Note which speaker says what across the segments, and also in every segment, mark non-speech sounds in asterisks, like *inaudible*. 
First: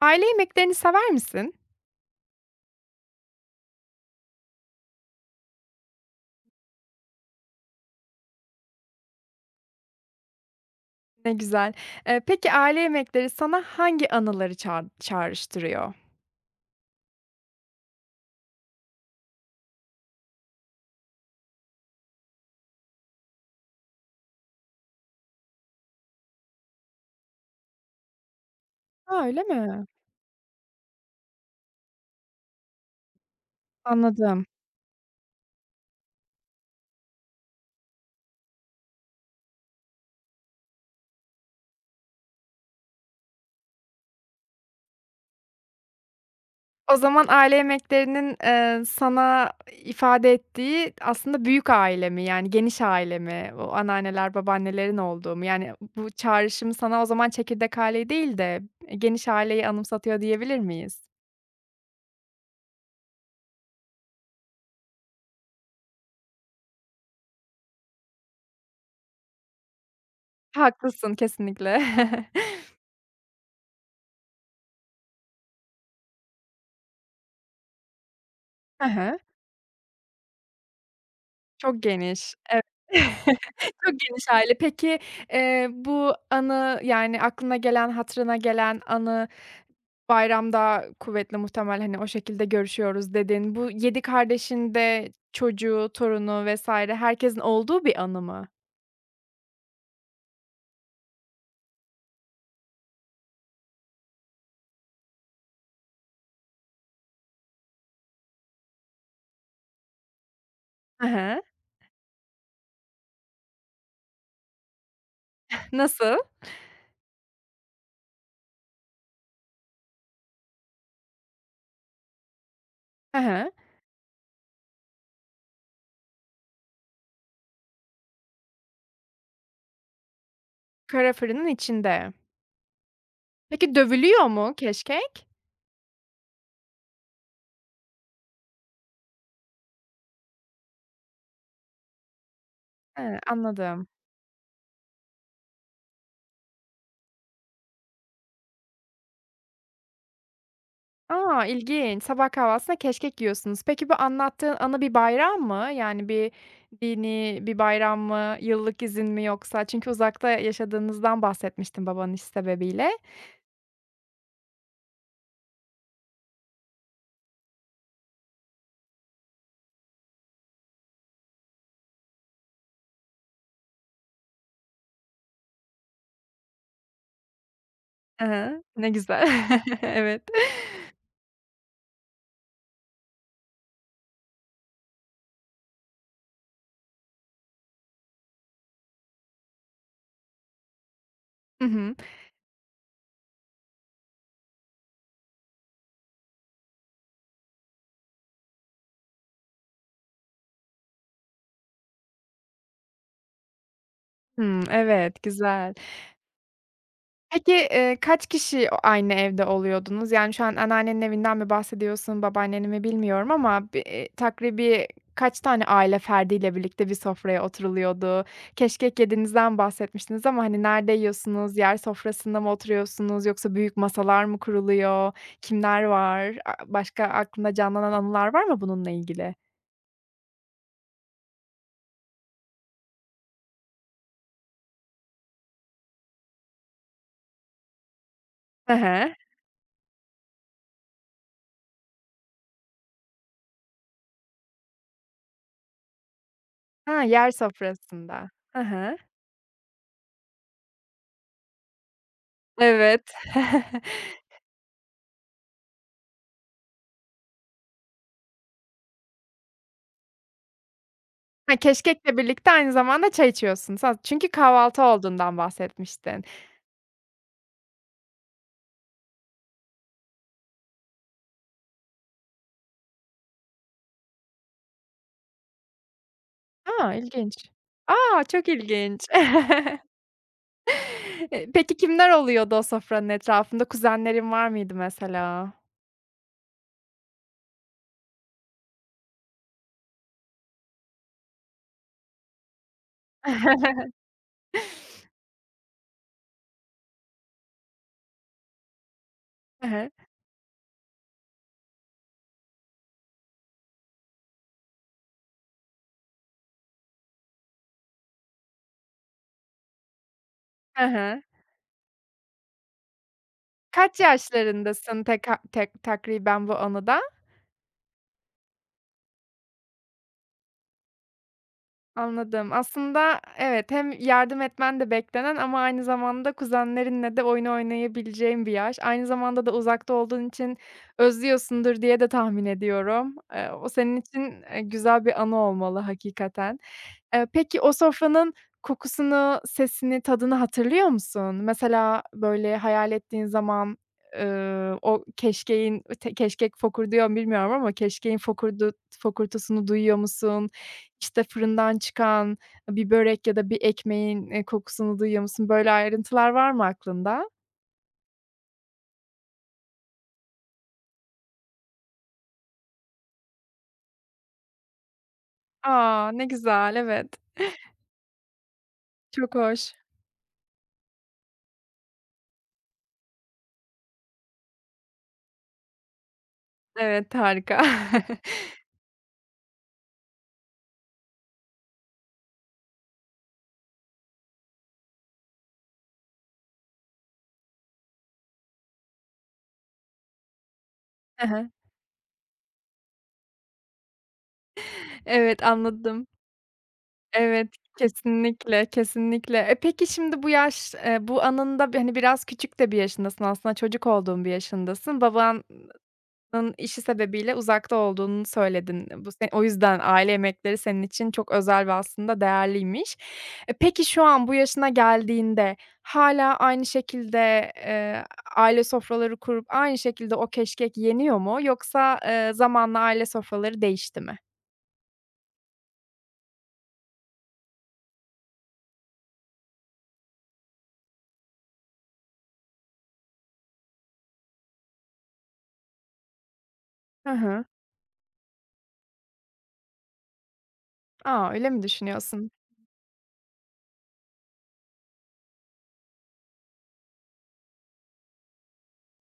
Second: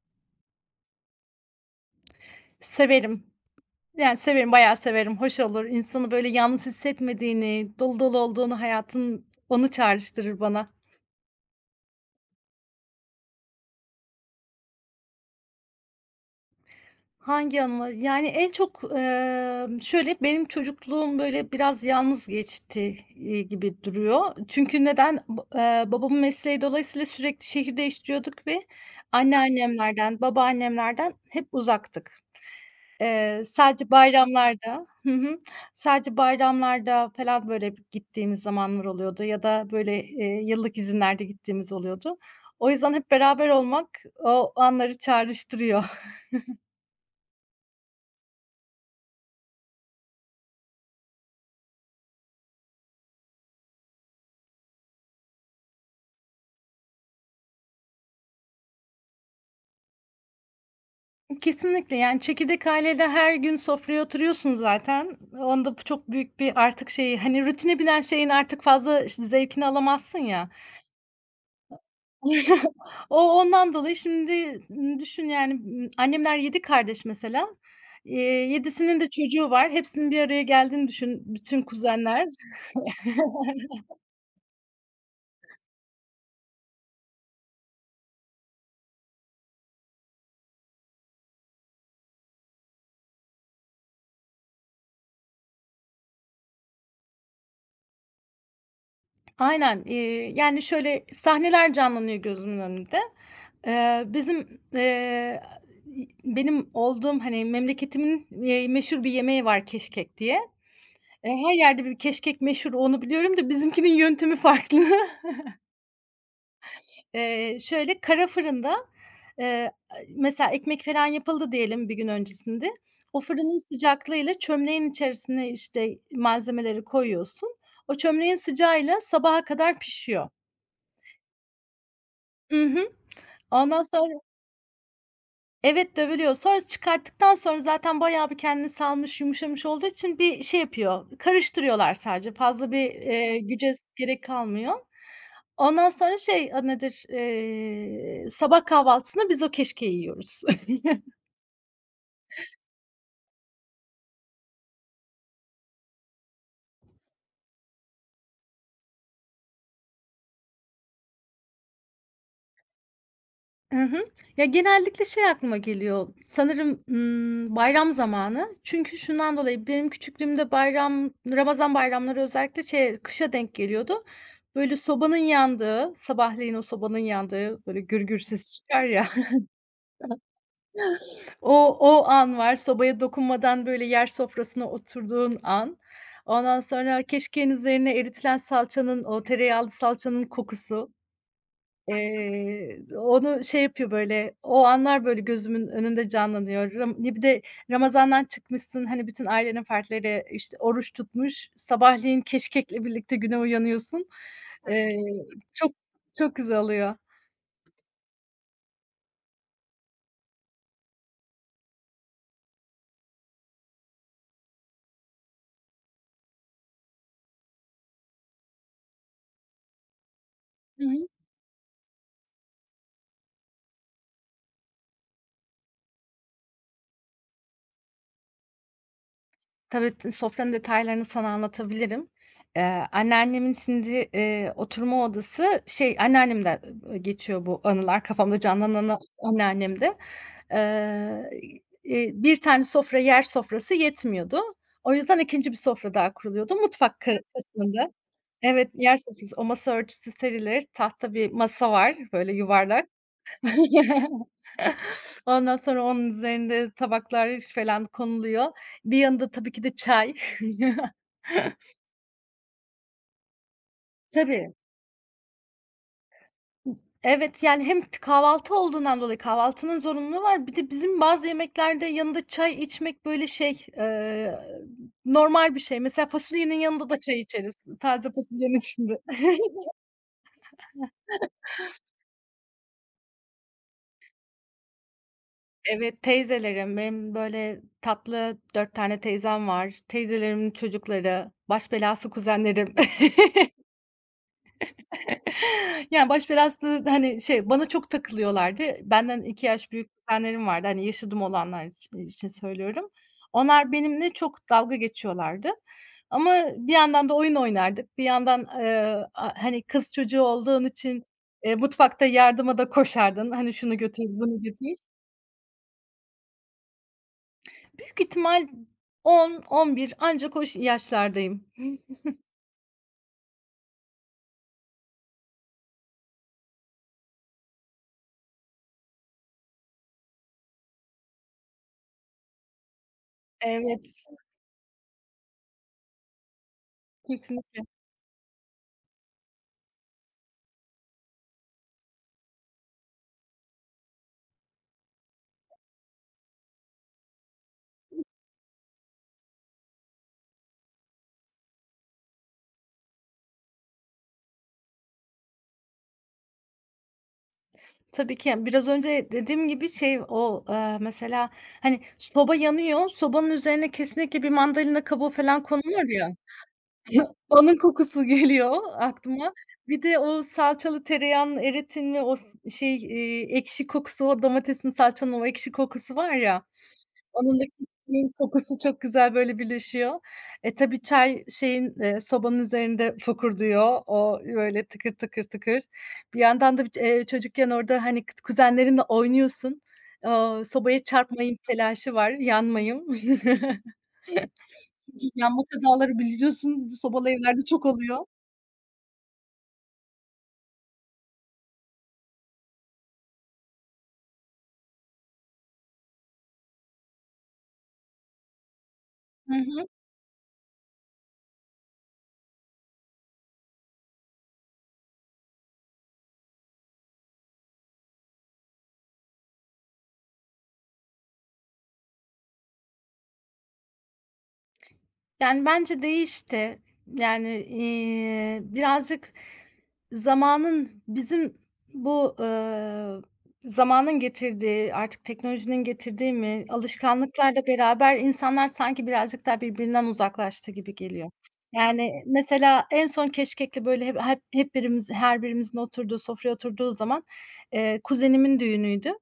Speaker 1: Aile yemeklerini sever misin?
Speaker 2: Severim. Yani, severim, bayağı severim, hoş olur. İnsanı böyle yalnız hissetmediğini, dolu dolu olduğunu hayatın onu çağrıştırır bana.
Speaker 1: Ne güzel. Peki aile yemekleri sana hangi anıları çağrıştırıyor?
Speaker 2: Hangi anılar? Yani, en çok, şöyle, benim çocukluğum, böyle, biraz yalnız geçti, gibi duruyor. Çünkü neden? Ba Babamın mesleği dolayısıyla sürekli şehir değiştiriyorduk ve
Speaker 1: A, öyle mi?
Speaker 2: anneannemlerden, babaannemlerden hep uzaktık. Sadece
Speaker 1: Anladım.
Speaker 2: bayramlarda. Hı hı. Sadece bayramlarda falan, böyle, gittiğimiz zamanlar oluyordu ya da, böyle, yıllık izinlerde gittiğimiz oluyordu. O yüzden hep beraber olmak o anları çağrıştırıyor.
Speaker 1: O zaman aile yemeklerinin, sana ifade ettiği aslında büyük aile mi? Yani geniş aile mi? O anneanneler, babaannelerin olduğu mu? Yani bu çağrışım sana o zaman çekirdek aileyi değil de geniş aileyi anımsatıyor diyebilir miyiz?
Speaker 2: *laughs* Kesinlikle, yani, çekirdek aileyle her gün sofraya oturuyorsun zaten. Onda bu çok büyük bir artık şey hani, rutine binen şeyin artık fazla zevkini alamazsın ya.
Speaker 1: Haklısın kesinlikle. *laughs*
Speaker 2: *laughs* Ondan dolayı şimdi, düşün yani, annemler 7 kardeş mesela. Eee,
Speaker 1: Hı
Speaker 2: 7'sinin de
Speaker 1: hı.
Speaker 2: çocuğu var. Hepsinin bir araya geldiğini düşün, bütün
Speaker 1: Çok
Speaker 2: kuzenler.
Speaker 1: geniş. *laughs* Çok geniş aile. Peki, bu anı, yani, aklına gelen, hatırına gelen anı bayramda kuvvetli muhtemel, hani, o şekilde görüşüyoruz dedin. Bu 7 kardeşin de çocuğu, torunu vs. herkesin olduğu bir anı mı?
Speaker 2: Aynen. Yani, şöyle sahneler canlanıyor gözümün önünde. Bizim, benim olduğum, hani, memleketimin, meşhur bir yemeği var keşkek diye.
Speaker 1: Hı hı.
Speaker 2: Her yerde bir keşkek meşhur, onu biliyorum da bizimkinin yöntemi farklı. *laughs*
Speaker 1: Nasıl?
Speaker 2: Şöyle, kara fırında, eee, mesela ekmek falan yapıldı diyelim bir gün öncesinde.
Speaker 1: Hı
Speaker 2: O
Speaker 1: hı.
Speaker 2: fırının sıcaklığıyla çömleğin içerisine, işte, malzemeleri koyuyorsun. O çömleğin sıcağıyla sabaha kadar pişiyor.
Speaker 1: Kara fırının içinde.
Speaker 2: I hı.
Speaker 1: Peki
Speaker 2: Ondan sonra,
Speaker 1: dövülüyor mu keşkek?
Speaker 2: evet, dövülüyor. Sonra çıkarttıktan sonra zaten bayağı bir kendini salmış, yumuşamış olduğu için bir şey yapıyor, karıştırıyorlar sadece. Fazla bir,
Speaker 1: He,
Speaker 2: güce
Speaker 1: anladım.
Speaker 2: gerek kalmıyor. Ondan sonra şey, adı nedir, sabah kahvaltısında biz o keşkeği yiyoruz. *laughs*
Speaker 1: A! İlginç. Sabah kahvaltısında keşkek yiyorsunuz. Peki bu anlattığın anı bir bayram mı? Yani bir dini bir bayram mı, yıllık izin mi yoksa? Çünkü uzakta yaşadığınızdan bahsetmiştin babanın iş sebebiyle.
Speaker 2: Hı hı. Ya, genellikle şey aklıma geliyor, sanırım, bayram zamanı. Çünkü şundan dolayı, benim küçüklüğümde bayram, Ramazan bayramları özellikle şey kışa denk geliyordu. Böyle sobanın yandığı, sabahleyin o sobanın yandığı, böyle gür gür
Speaker 1: I
Speaker 2: ses
Speaker 1: hı.
Speaker 2: çıkar
Speaker 1: Ne
Speaker 2: ya.
Speaker 1: güzel. *laughs* Evet.
Speaker 2: *laughs* O an var. Sobaya dokunmadan böyle yer sofrasına oturduğun an. Ondan sonra keşkeğin üzerine eritilen salçanın, o tereyağlı salçanın kokusu.
Speaker 1: Hı hı.
Speaker 2: Onu şey yapıyor, böyle, o anlar, böyle, gözümün önünde canlanıyor. Bir de Ramazan'dan çıkmışsın, hani, bütün ailenin fertleri, işte, oruç tutmuş. Sabahleyin keşkekle birlikte güne uyanıyorsun.
Speaker 1: Hımm,
Speaker 2: Eee,
Speaker 1: evet,
Speaker 2: Çok
Speaker 1: güzel.
Speaker 2: çok güzel oluyor.
Speaker 1: Peki, kaç kişi o aynı evde oluyordunuz? Yani, şu an anneannenin evinden mi bahsediyorsun, babaanneni mi bilmiyorum ama bi takribi kaç tane aile ferdiyle birlikte bir sofraya oturuluyordu? Keşkek yediğinizden bahsetmiştiniz ama, hani,
Speaker 2: Hı
Speaker 1: nerede
Speaker 2: hı.
Speaker 1: yiyorsunuz? Yer sofrasında mı oturuyorsunuz yoksa büyük masalar mı kuruluyor? Kimler var? A, başka aklında canlanan anılar var mı bununla ilgili?
Speaker 2: Tabii, sofranın detaylarını sana anlatabilirim. Anneannemin şimdi, oturma odası şey, anneannemden, geçiyor bu anılar, kafamda
Speaker 1: Hı
Speaker 2: canlanan
Speaker 1: hı.
Speaker 2: anneannemde. Eee, Bir tane sofra, yer sofrası yetmiyordu. O yüzden ikinci bir sofra daha kuruluyordu mutfak
Speaker 1: Ha, yer
Speaker 2: kısmında.
Speaker 1: sofrasında. Hı
Speaker 2: Evet,
Speaker 1: hı.
Speaker 2: yer sofrası, o masa örtüsü serilir, tahta bir masa var, böyle yuvarlak.
Speaker 1: Evet. *laughs*
Speaker 2: *laughs* Ondan sonra onun üzerinde tabaklar falan konuluyor. Bir yanında tabii ki de çay. *laughs*
Speaker 1: Ha, keşkekle birlikte aynı zamanda çay içiyorsunuz. Ha, çünkü
Speaker 2: Tabii.
Speaker 1: kahvaltı olduğundan bahsetmiştin.
Speaker 2: Evet, yani hem kahvaltı olduğundan dolayı kahvaltının zorunluluğu var. Bir de bizim bazı yemeklerde yanında çay içmek, böyle, şey, normal bir şey. Mesela fasulyenin yanında
Speaker 1: A,
Speaker 2: da çay
Speaker 1: ilginç.
Speaker 2: içeriz,
Speaker 1: A,
Speaker 2: taze
Speaker 1: çok
Speaker 2: fasulyenin içinde.
Speaker 1: ilginç. *laughs*
Speaker 2: *laughs*
Speaker 1: Peki kimler oluyordu o sofranın etrafında? Kuzenlerin var mıydı mesela?
Speaker 2: Evet, teyzelerim, benim, böyle, tatlı 4 tane teyzem var. Teyzelerimin çocukları, baş belası kuzenlerim. *laughs*
Speaker 1: *laughs*
Speaker 2: *laughs* Yani, baş belası, hani, şey, bana çok takılıyorlardı. Benden iki
Speaker 1: Hı
Speaker 2: yaş
Speaker 1: hı.
Speaker 2: büyük kuzenlerim vardı. Hani, yaşadım olanlar için söylüyorum. Onlar benimle çok dalga geçiyorlardı ama bir yandan da oyun oynardık. Bir yandan, a hani, kız çocuğu olduğun
Speaker 1: Hı
Speaker 2: için,
Speaker 1: hı.
Speaker 2: mutfakta yardıma da koşardın. Hani, şunu
Speaker 1: Kaç
Speaker 2: götür, bunu götür.
Speaker 1: yaşlarındasın tek takriben bu anıda?
Speaker 2: Büyük ihtimal 10-11 ancak o yaşlardayım. *laughs*
Speaker 1: Anladım. Aslında evet, hem yardım etmen de beklenen ama aynı zamanda kuzenlerinle de oyun oynayabileceğin bir yaş. Aynı zamanda da uzakta olduğun için özlüyorsundur diye de tahmin ediyorum. O
Speaker 2: Evet,
Speaker 1: senin için, güzel bir anı olmalı hakikaten. Peki
Speaker 2: kesinlikle.
Speaker 1: o sofranın kokusunu, sesini, tadını hatırlıyor musun? Mesela, böyle, hayal ettiğin zaman, o keşkeğin, keşkek fokurduyor mu bilmiyorum ama keşkeğin fokurtusunu duyuyor musun? İşte, fırından çıkan bir börek ya da bir ekmeğin, kokusunu duyuyor musun? Böyle ayrıntılar var mı aklında?
Speaker 2: Tabii ki, yani, biraz önce dediğim gibi şey o, mesela, hani, soba yanıyor, sobanın üzerine kesinlikle bir mandalina kabuğu falan konulur
Speaker 1: A!
Speaker 2: ya.
Speaker 1: Ne güzel, evet.
Speaker 2: *laughs* Onun kokusu geliyor aklıma.
Speaker 1: Çok hoş.
Speaker 2: Bir de o salçalı tereyağının eritilme o şey, ekşi kokusu, o domatesin, salçanın o ekşi kokusu var ya.
Speaker 1: Evet,
Speaker 2: Onun da
Speaker 1: harika.
Speaker 2: kekliğin
Speaker 1: *laughs*
Speaker 2: kokusu çok güzel, böyle, birleşiyor. Tabii çay şeyin, sobanın üzerinde fokurduyor. O, böyle, tıkır tıkır tıkır. Bir yandan da, çocukken orada, hani, kuzenlerinle oynuyorsun. Aaa, sobaya
Speaker 1: He
Speaker 2: çarpmayayım
Speaker 1: he.
Speaker 2: telaşı var, yanmayayım. Çünkü *laughs*
Speaker 1: Evet,
Speaker 2: yanma kazaları
Speaker 1: anladım.
Speaker 2: biliyorsun sobalı evlerde
Speaker 1: Evet,
Speaker 2: çok oluyor.
Speaker 1: kesinlikle, kesinlikle. E, peki şimdi bu yaş, bu anında, hani, biraz küçük de bir yaşındasın aslında, çocuk olduğun bir yaşındasın. Baban nın işi sebebiyle uzakta olduğunu söyledin. E, Bu se o
Speaker 2: Hı.
Speaker 1: yüzden aile yemekleri senin için çok özel ve aslında değerliymiş. E, peki şu an bu yaşına geldiğinde hâlâ aynı şekilde, aile sofraları kurup aynı şekilde o keşkek yeniyor mu yoksa, zamanla aile sofraları değişti mi?
Speaker 2: Yani, bence değişti. Yani, birazcık zamanın bizim bu, zamanın getirdiği, artık teknolojinin getirdiği mi,
Speaker 1: Hı hı.
Speaker 2: alışkanlıklarla beraber insanlar sanki birazcık daha birbirinden uzaklaştı gibi geliyor.
Speaker 1: A, öyle mi
Speaker 2: Yani,
Speaker 1: düşünüyorsun?
Speaker 2: mesela en son keşkekli, böyle, hep birimiz her birimizin oturduğu, sofraya oturduğu zaman, kuzenimin düğünüydü.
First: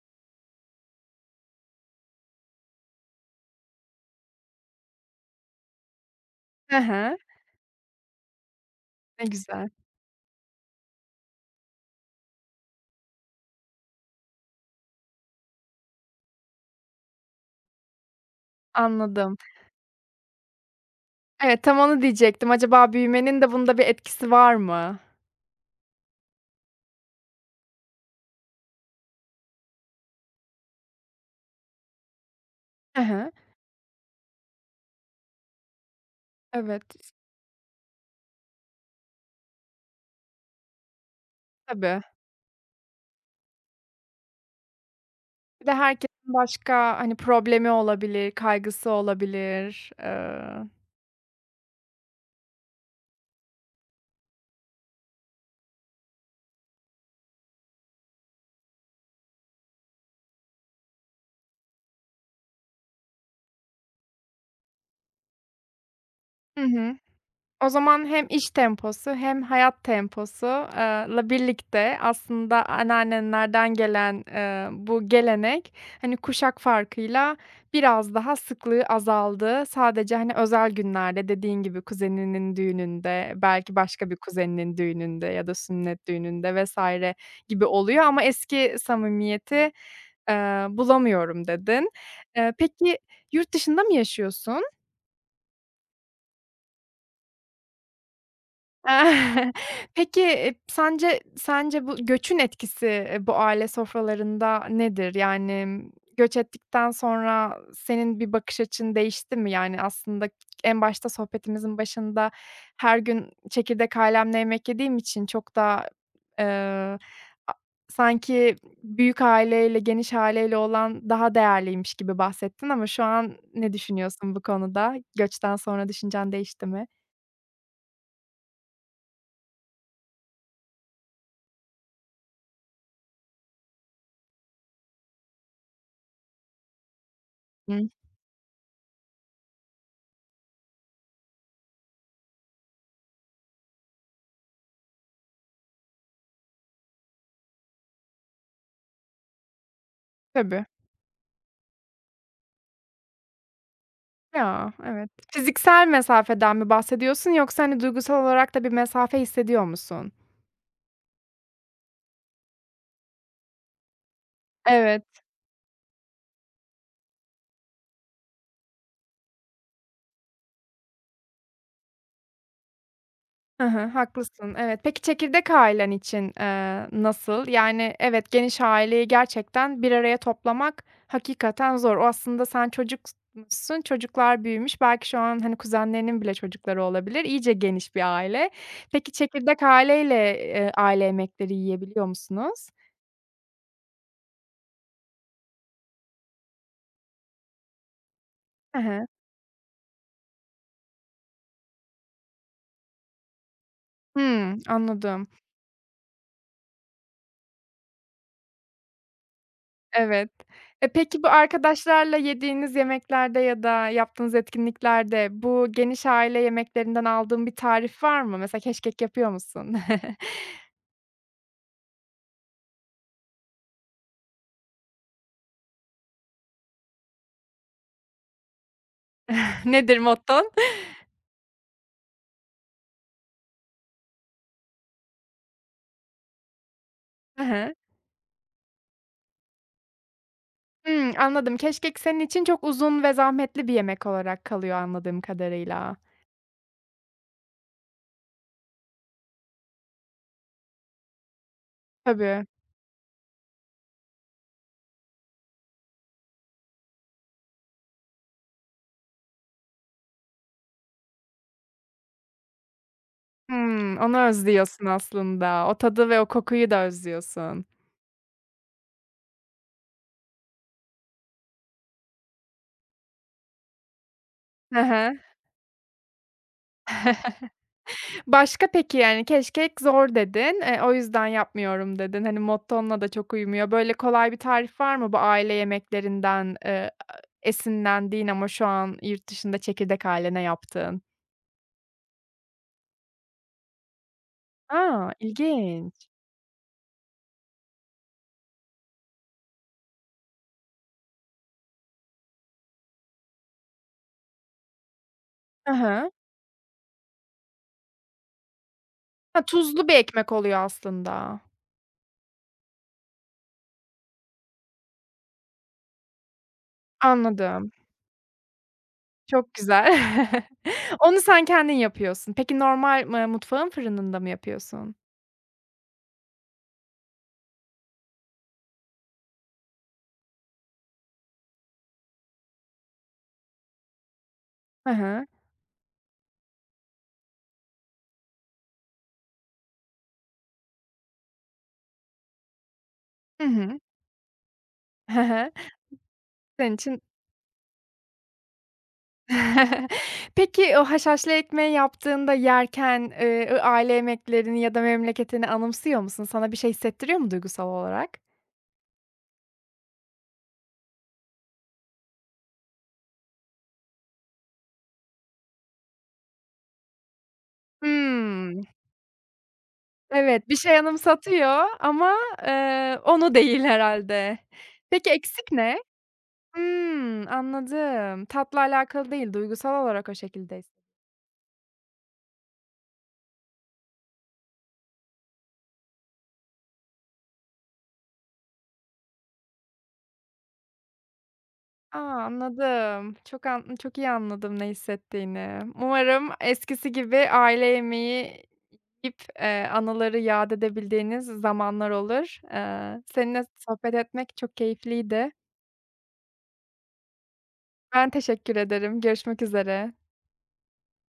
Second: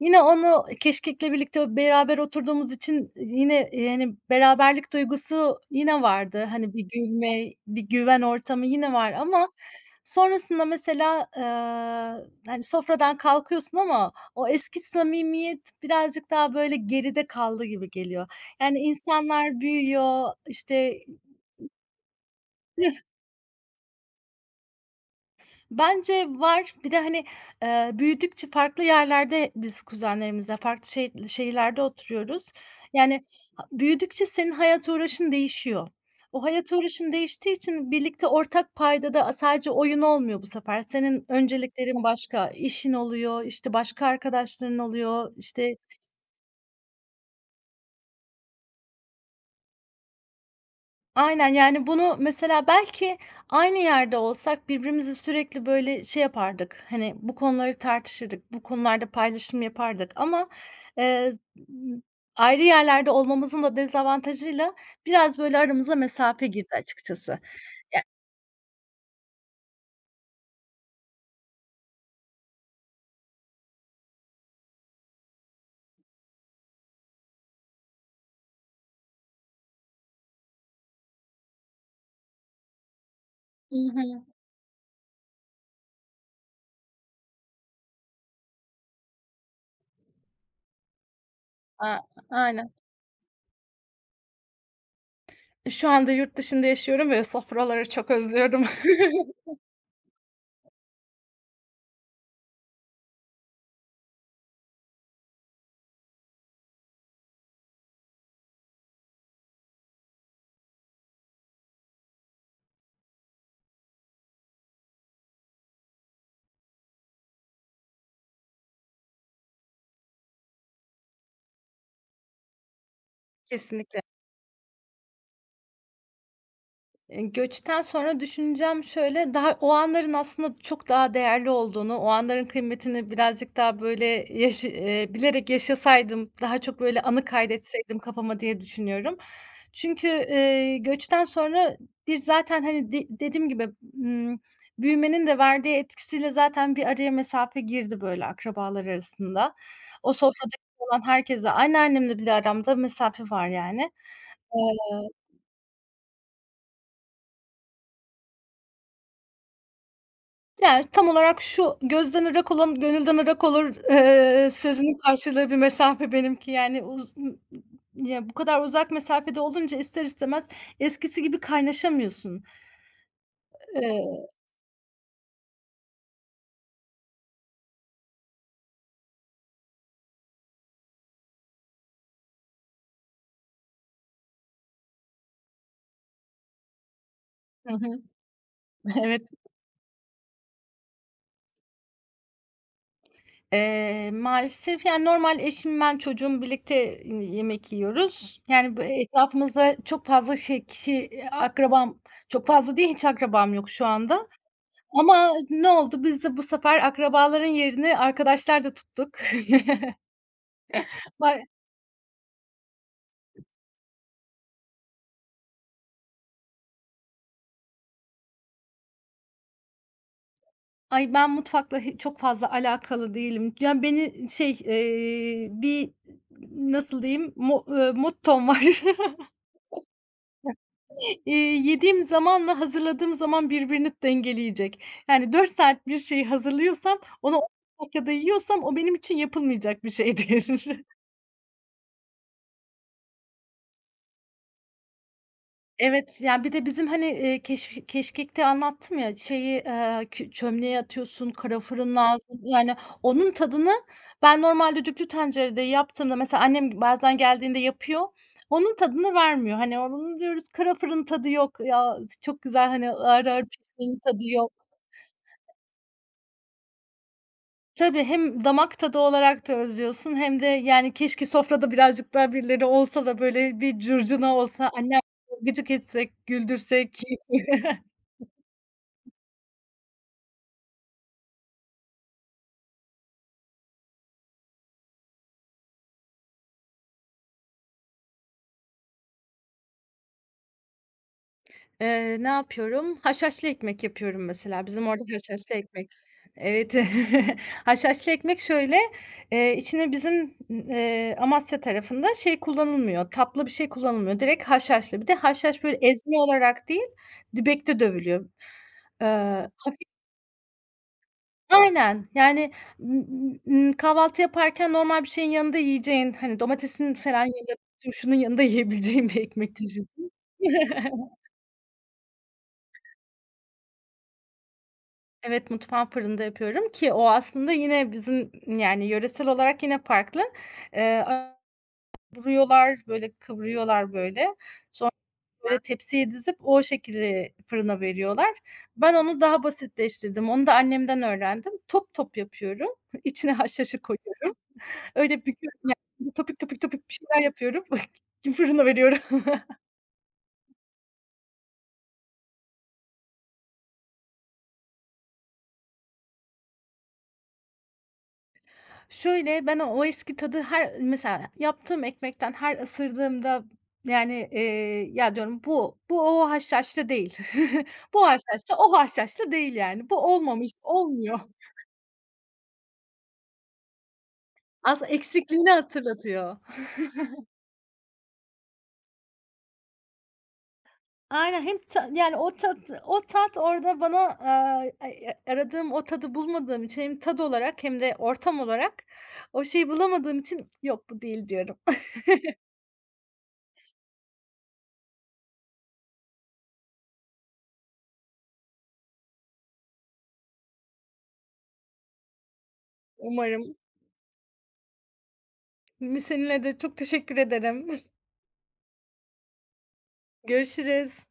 Speaker 2: Yine onu keşkekle birlikte beraber oturduğumuz için yine, yani, beraberlik duygusu yine vardı. Hani,
Speaker 1: Hı
Speaker 2: bir
Speaker 1: hı.
Speaker 2: gülme, bir güven ortamı yine var
Speaker 1: Ne
Speaker 2: ama
Speaker 1: güzel.
Speaker 2: sonrasında mesela, hani, sofradan kalkıyorsun ama o eski samimiyet birazcık daha, böyle, geride kaldı gibi geliyor. Yani,
Speaker 1: Anladım.
Speaker 2: insanlar büyüyor, işte.
Speaker 1: Evet, tam onu diyecektim. Acaba büyümenin de bunda bir etkisi var mı?
Speaker 2: Bence var. Bir de, hani, büyüdükçe farklı yerlerde biz kuzenlerimizle farklı şehirlerde oturuyoruz.
Speaker 1: Hı
Speaker 2: Yani,
Speaker 1: hı.
Speaker 2: ha büyüdükçe senin hayat uğraşın değişiyor. O hayat
Speaker 1: Evet,
Speaker 2: uğraşın değiştiği için birlikte ortak paydada sadece oyun olmuyor bu sefer. Senin
Speaker 1: tabii.
Speaker 2: önceliklerin başka, işin oluyor, işte, başka arkadaşların oluyor,
Speaker 1: Bir de
Speaker 2: işte.
Speaker 1: herkesin başka, hani, problemi olabilir, kaygısı olabilir.
Speaker 2: Aynen, yani, bunu mesela belki aynı yerde olsak birbirimizi sürekli, böyle, şey yapardık, hani, bu konuları tartışırdık, bu konularda paylaşım yapardık ama, eee, ayrı yerlerde olmamızın da dezavantajıyla biraz, böyle, aramıza mesafe
Speaker 1: Hı
Speaker 2: girdi
Speaker 1: hı.
Speaker 2: açıkçası.
Speaker 1: O
Speaker 2: Ya.
Speaker 1: zaman hem iş temposu hem hayat temposu, la birlikte aslında anneannenlerden gelen, bu gelenek, hani, kuşak farkıyla biraz daha sıklığı azaldı. Sadece, hani, özel günlerde dediğin gibi kuzeninin düğününde, belki
Speaker 2: Hı
Speaker 1: başka bir
Speaker 2: hı.
Speaker 1: kuzeninin düğününde ya da sünnet düğününde vesaire gibi oluyor ama eski samimiyeti, eee, "bulamıyorum" dedin.
Speaker 2: A aynen.
Speaker 1: Peki yurt dışında mı yaşıyorsun?
Speaker 2: Şu anda yurt dışında yaşıyorum ve sofraları çok özlüyorum.
Speaker 1: *laughs*
Speaker 2: *laughs*
Speaker 1: Peki, sence sence bu göçün etkisi, bu aile sofralarında nedir? Yani, göç ettikten sonra senin bir bakış açın değişti mi? Yani, aslında en başta sohbetimizin başında her gün çekirdek ailemle yemek yediğim için çok da, eee, a sanki büyük aileyle, geniş aileyle olan daha değerliymiş gibi bahsettin ama şu an ne
Speaker 2: Kesinlikle.
Speaker 1: düşünüyorsun bu konuda? Göçten sonra düşüncen değişti mi?
Speaker 2: Göçten sonra düşüncem şöyle, daha o anların aslında çok daha değerli olduğunu, o anların kıymetini birazcık daha böyle yaşı bilerek yaşasaydım, daha çok böyle anı
Speaker 1: Hı,
Speaker 2: kaydetseydim kafama diye düşünüyorum. Çünkü, göçten sonra bir zaten, hani, de dediğim gibi, ımm, büyümenin de verdiği etkisiyle zaten bir araya mesafe girdi böyle akrabalar arasında. O sofradaki
Speaker 1: tabii.
Speaker 2: olan herkese, anneannemle bile aramda mesafe var yani.
Speaker 1: Ya, evet. Fiziksel mesafeden mi bahsediyorsun yoksa, hani, duygusal olarak da bir mesafe hissediyor musun?
Speaker 2: Yani, tam olarak şu, "Gözden ırak olan gönülden ırak olur." Sözünün
Speaker 1: Evet.
Speaker 2: karşılığı bir mesafe benimki. Yani, ya, bu kadar uzak mesafede olunca ister istemez eskisi gibi kaynaşamıyorsun.
Speaker 1: Hı hı,
Speaker 2: Eee
Speaker 1: haklısın. Evet. Peki çekirdek ailen için, nasıl? Yani, evet, geniş aileyi gerçekten bir araya toplamak hakikaten zor. O aslında sen çocukmuşsun, çocuklar büyümüş. Belki şu an, hani, kuzenlerinin bile çocukları olabilir. İyice
Speaker 2: Hı hı.
Speaker 1: geniş bir aile.
Speaker 2: *laughs*
Speaker 1: Peki
Speaker 2: Evet.
Speaker 1: çekirdek aileyle, aile yemekleri yiyebiliyor musunuz?
Speaker 2: Maalesef, yani, normal eşim, ben, çocuğum birlikte, hani, yemek yiyoruz. Yani,
Speaker 1: Hı
Speaker 2: bu
Speaker 1: hı.
Speaker 2: etrafımızda çok fazla şey, kişi, akrabam çok fazla değil, hiç akrabam yok şu anda.
Speaker 1: Hımm, anladım.
Speaker 2: Ama ne oldu? Biz de bu sefer akrabaların yerini arkadaşlar da tuttuk. *laughs*
Speaker 1: Evet. E, peki bu
Speaker 2: Bay
Speaker 1: arkadaşlarla yediğiniz yemeklerde ya da yaptığınız etkinliklerde bu geniş aile yemeklerinden aldığın bir tarif var mı? Mesela keşkek yapıyor musun?
Speaker 2: Ben mutfakla çok fazla alakalı değilim. Yani, beni şey, bir nasıl diyeyim, mo mottom var. *laughs*
Speaker 1: *laughs* Nedir motton?
Speaker 2: Yediğim zamanla hazırladığım zaman birbirini dengeleyecek. Yani 4 saat bir şeyi hazırlıyorsam, onu
Speaker 1: Hı
Speaker 2: 10
Speaker 1: hı.
Speaker 2: dakikada yiyorsam o benim için yapılmayacak bir şeydir. *laughs*
Speaker 1: Hımm, anladım. Keşkek senin için çok uzun ve zahmetli bir yemek olarak kalıyor anladığım kadarıyla.
Speaker 2: Evet, yani bir de bizim, hani, keşkekte anlattım ya, şeyi, çömleğe atıyorsun, kalafırın lazım.
Speaker 1: Tabii.
Speaker 2: Yani onun tadını ben normalde düdüklü tencerede yaptığımda mesela annem bazen geldiğinde yapıyor, onun tadını vermiyor. Hani, onun diyoruz kara fırın tadı yok, ya çok güzel, hani, ağır ağır
Speaker 1: Hımm,
Speaker 2: pişmenin
Speaker 1: onu
Speaker 2: tadı yok.
Speaker 1: özlüyorsun aslında. O tadı ve o kokuyu da özlüyorsun.
Speaker 2: Tabii hem damak tadı olarak da özlüyorsun hem de, yani, keşke sofrada birazcık daha birileri olsa da böyle bir curcuna olsa,
Speaker 1: Hı
Speaker 2: annem
Speaker 1: hı.
Speaker 2: gıcık etsek, güldürsek. *laughs*
Speaker 1: Başka peki, yani, "Keşkek zor." dedin, "O yüzden yapmıyorum." dedin. Hani, mottonla da çok uymuyor. Böyle kolay bir tarif var mı bu aile yemeklerinden, esinlendiğin ama şu an yurt dışında çekirdek hâline yaptığın?
Speaker 2: Ne yapıyorum? Haşhaşlı ekmek yapıyorum mesela. Bizim orada
Speaker 1: Aa,
Speaker 2: haşhaşlı ekmek.
Speaker 1: ilginç.
Speaker 2: Evet. *laughs* Haşhaşlı ekmek şöyle, içine bizim, Amasya tarafında şey kullanılmıyor, tatlı bir şey kullanılmıyor. Direkt haşhaşlı. Bir de haşhaş
Speaker 1: Hı
Speaker 2: böyle
Speaker 1: hı.
Speaker 2: ezme olarak değil, dibekte dövülüyor. Eee,
Speaker 1: Ha, tuzlu
Speaker 2: Hafif.
Speaker 1: bir ekmek oluyor aslında.
Speaker 2: Aynen. Yani, kahvaltı yaparken normal bir şeyin yanında yiyeceğin, hani, domatesin falan yanında,
Speaker 1: Anladım.
Speaker 2: turşunun yanında *laughs* yiyebileceğin bir
Speaker 1: Çok
Speaker 2: ekmek çeşidi.
Speaker 1: güzel. *laughs*
Speaker 2: *laughs*
Speaker 1: Onu sen kendin yapıyorsun. Peki normal, mutfağın fırınında mı yapıyorsun?
Speaker 2: Evet, mutfağın fırında yapıyorum ki o aslında yine bizim, yani, yöresel olarak yine farklı. Eee, Vuruyorlar, böyle kıvırıyorlar böyle. Sonra
Speaker 1: Hı hı.
Speaker 2: böyle tepsiye dizip o şekilde fırına veriyorlar. Ben onu daha basitleştirdim. Onu da annemden öğrendim. Top top yapıyorum. *laughs* İçine
Speaker 1: Hı hı.
Speaker 2: haşhaşı koyuyorum.
Speaker 1: Hı
Speaker 2: Öyle
Speaker 1: hı.
Speaker 2: büküyorum yani. Topik topik
Speaker 1: Senin
Speaker 2: topik bir
Speaker 1: için
Speaker 2: şeyler yapıyorum. *laughs* Fırına veriyorum.
Speaker 1: *laughs* peki, o haşhaşlı ekmeği yaptığında yerken, aile yemeklerini ya da memleketini anımsıyor musun? Sana bir şey hissettiriyor mu duygusal olarak?
Speaker 2: Şöyle, ben o eski tadı her mesela yaptığım ekmekten her ısırdığımda, yani, ya diyorum bu o haşhaşlı değil. *laughs* Bu haşhaşlı
Speaker 1: Hımm.
Speaker 2: o haşhaşlı değil yani. Bu
Speaker 1: Evet,
Speaker 2: olmamış,
Speaker 1: bir şey
Speaker 2: olmuyor.
Speaker 1: anımsatıyor ama, onu değil herhalde.
Speaker 2: Aslında
Speaker 1: Peki,
Speaker 2: eksikliğini
Speaker 1: eksik ne?
Speaker 2: hatırlatıyor.
Speaker 1: Hımm, anladım. Tatla alakalı değil, duygusal olarak o şekilde
Speaker 2: Aynen hem yani o tat orada bana, aradığım o tadı bulmadığım için hem tad olarak hem de ortam olarak o şeyi bulamadığım için yok bu değil diyorum. *laughs*
Speaker 1: anladım. Çok iyi anladım ne hissettiğini. Umarım eskisi gibi aile yemeği yip, anıları yâd edebildiğiniz zamanlar olur. Seninle
Speaker 2: Umarım.
Speaker 1: sohbet etmek çok keyifliydi.
Speaker 2: Seninle de çok teşekkür ederim.
Speaker 1: Ben teşekkür ederim. Görüşmek üzere.
Speaker 2: *laughs* Görüşürüz.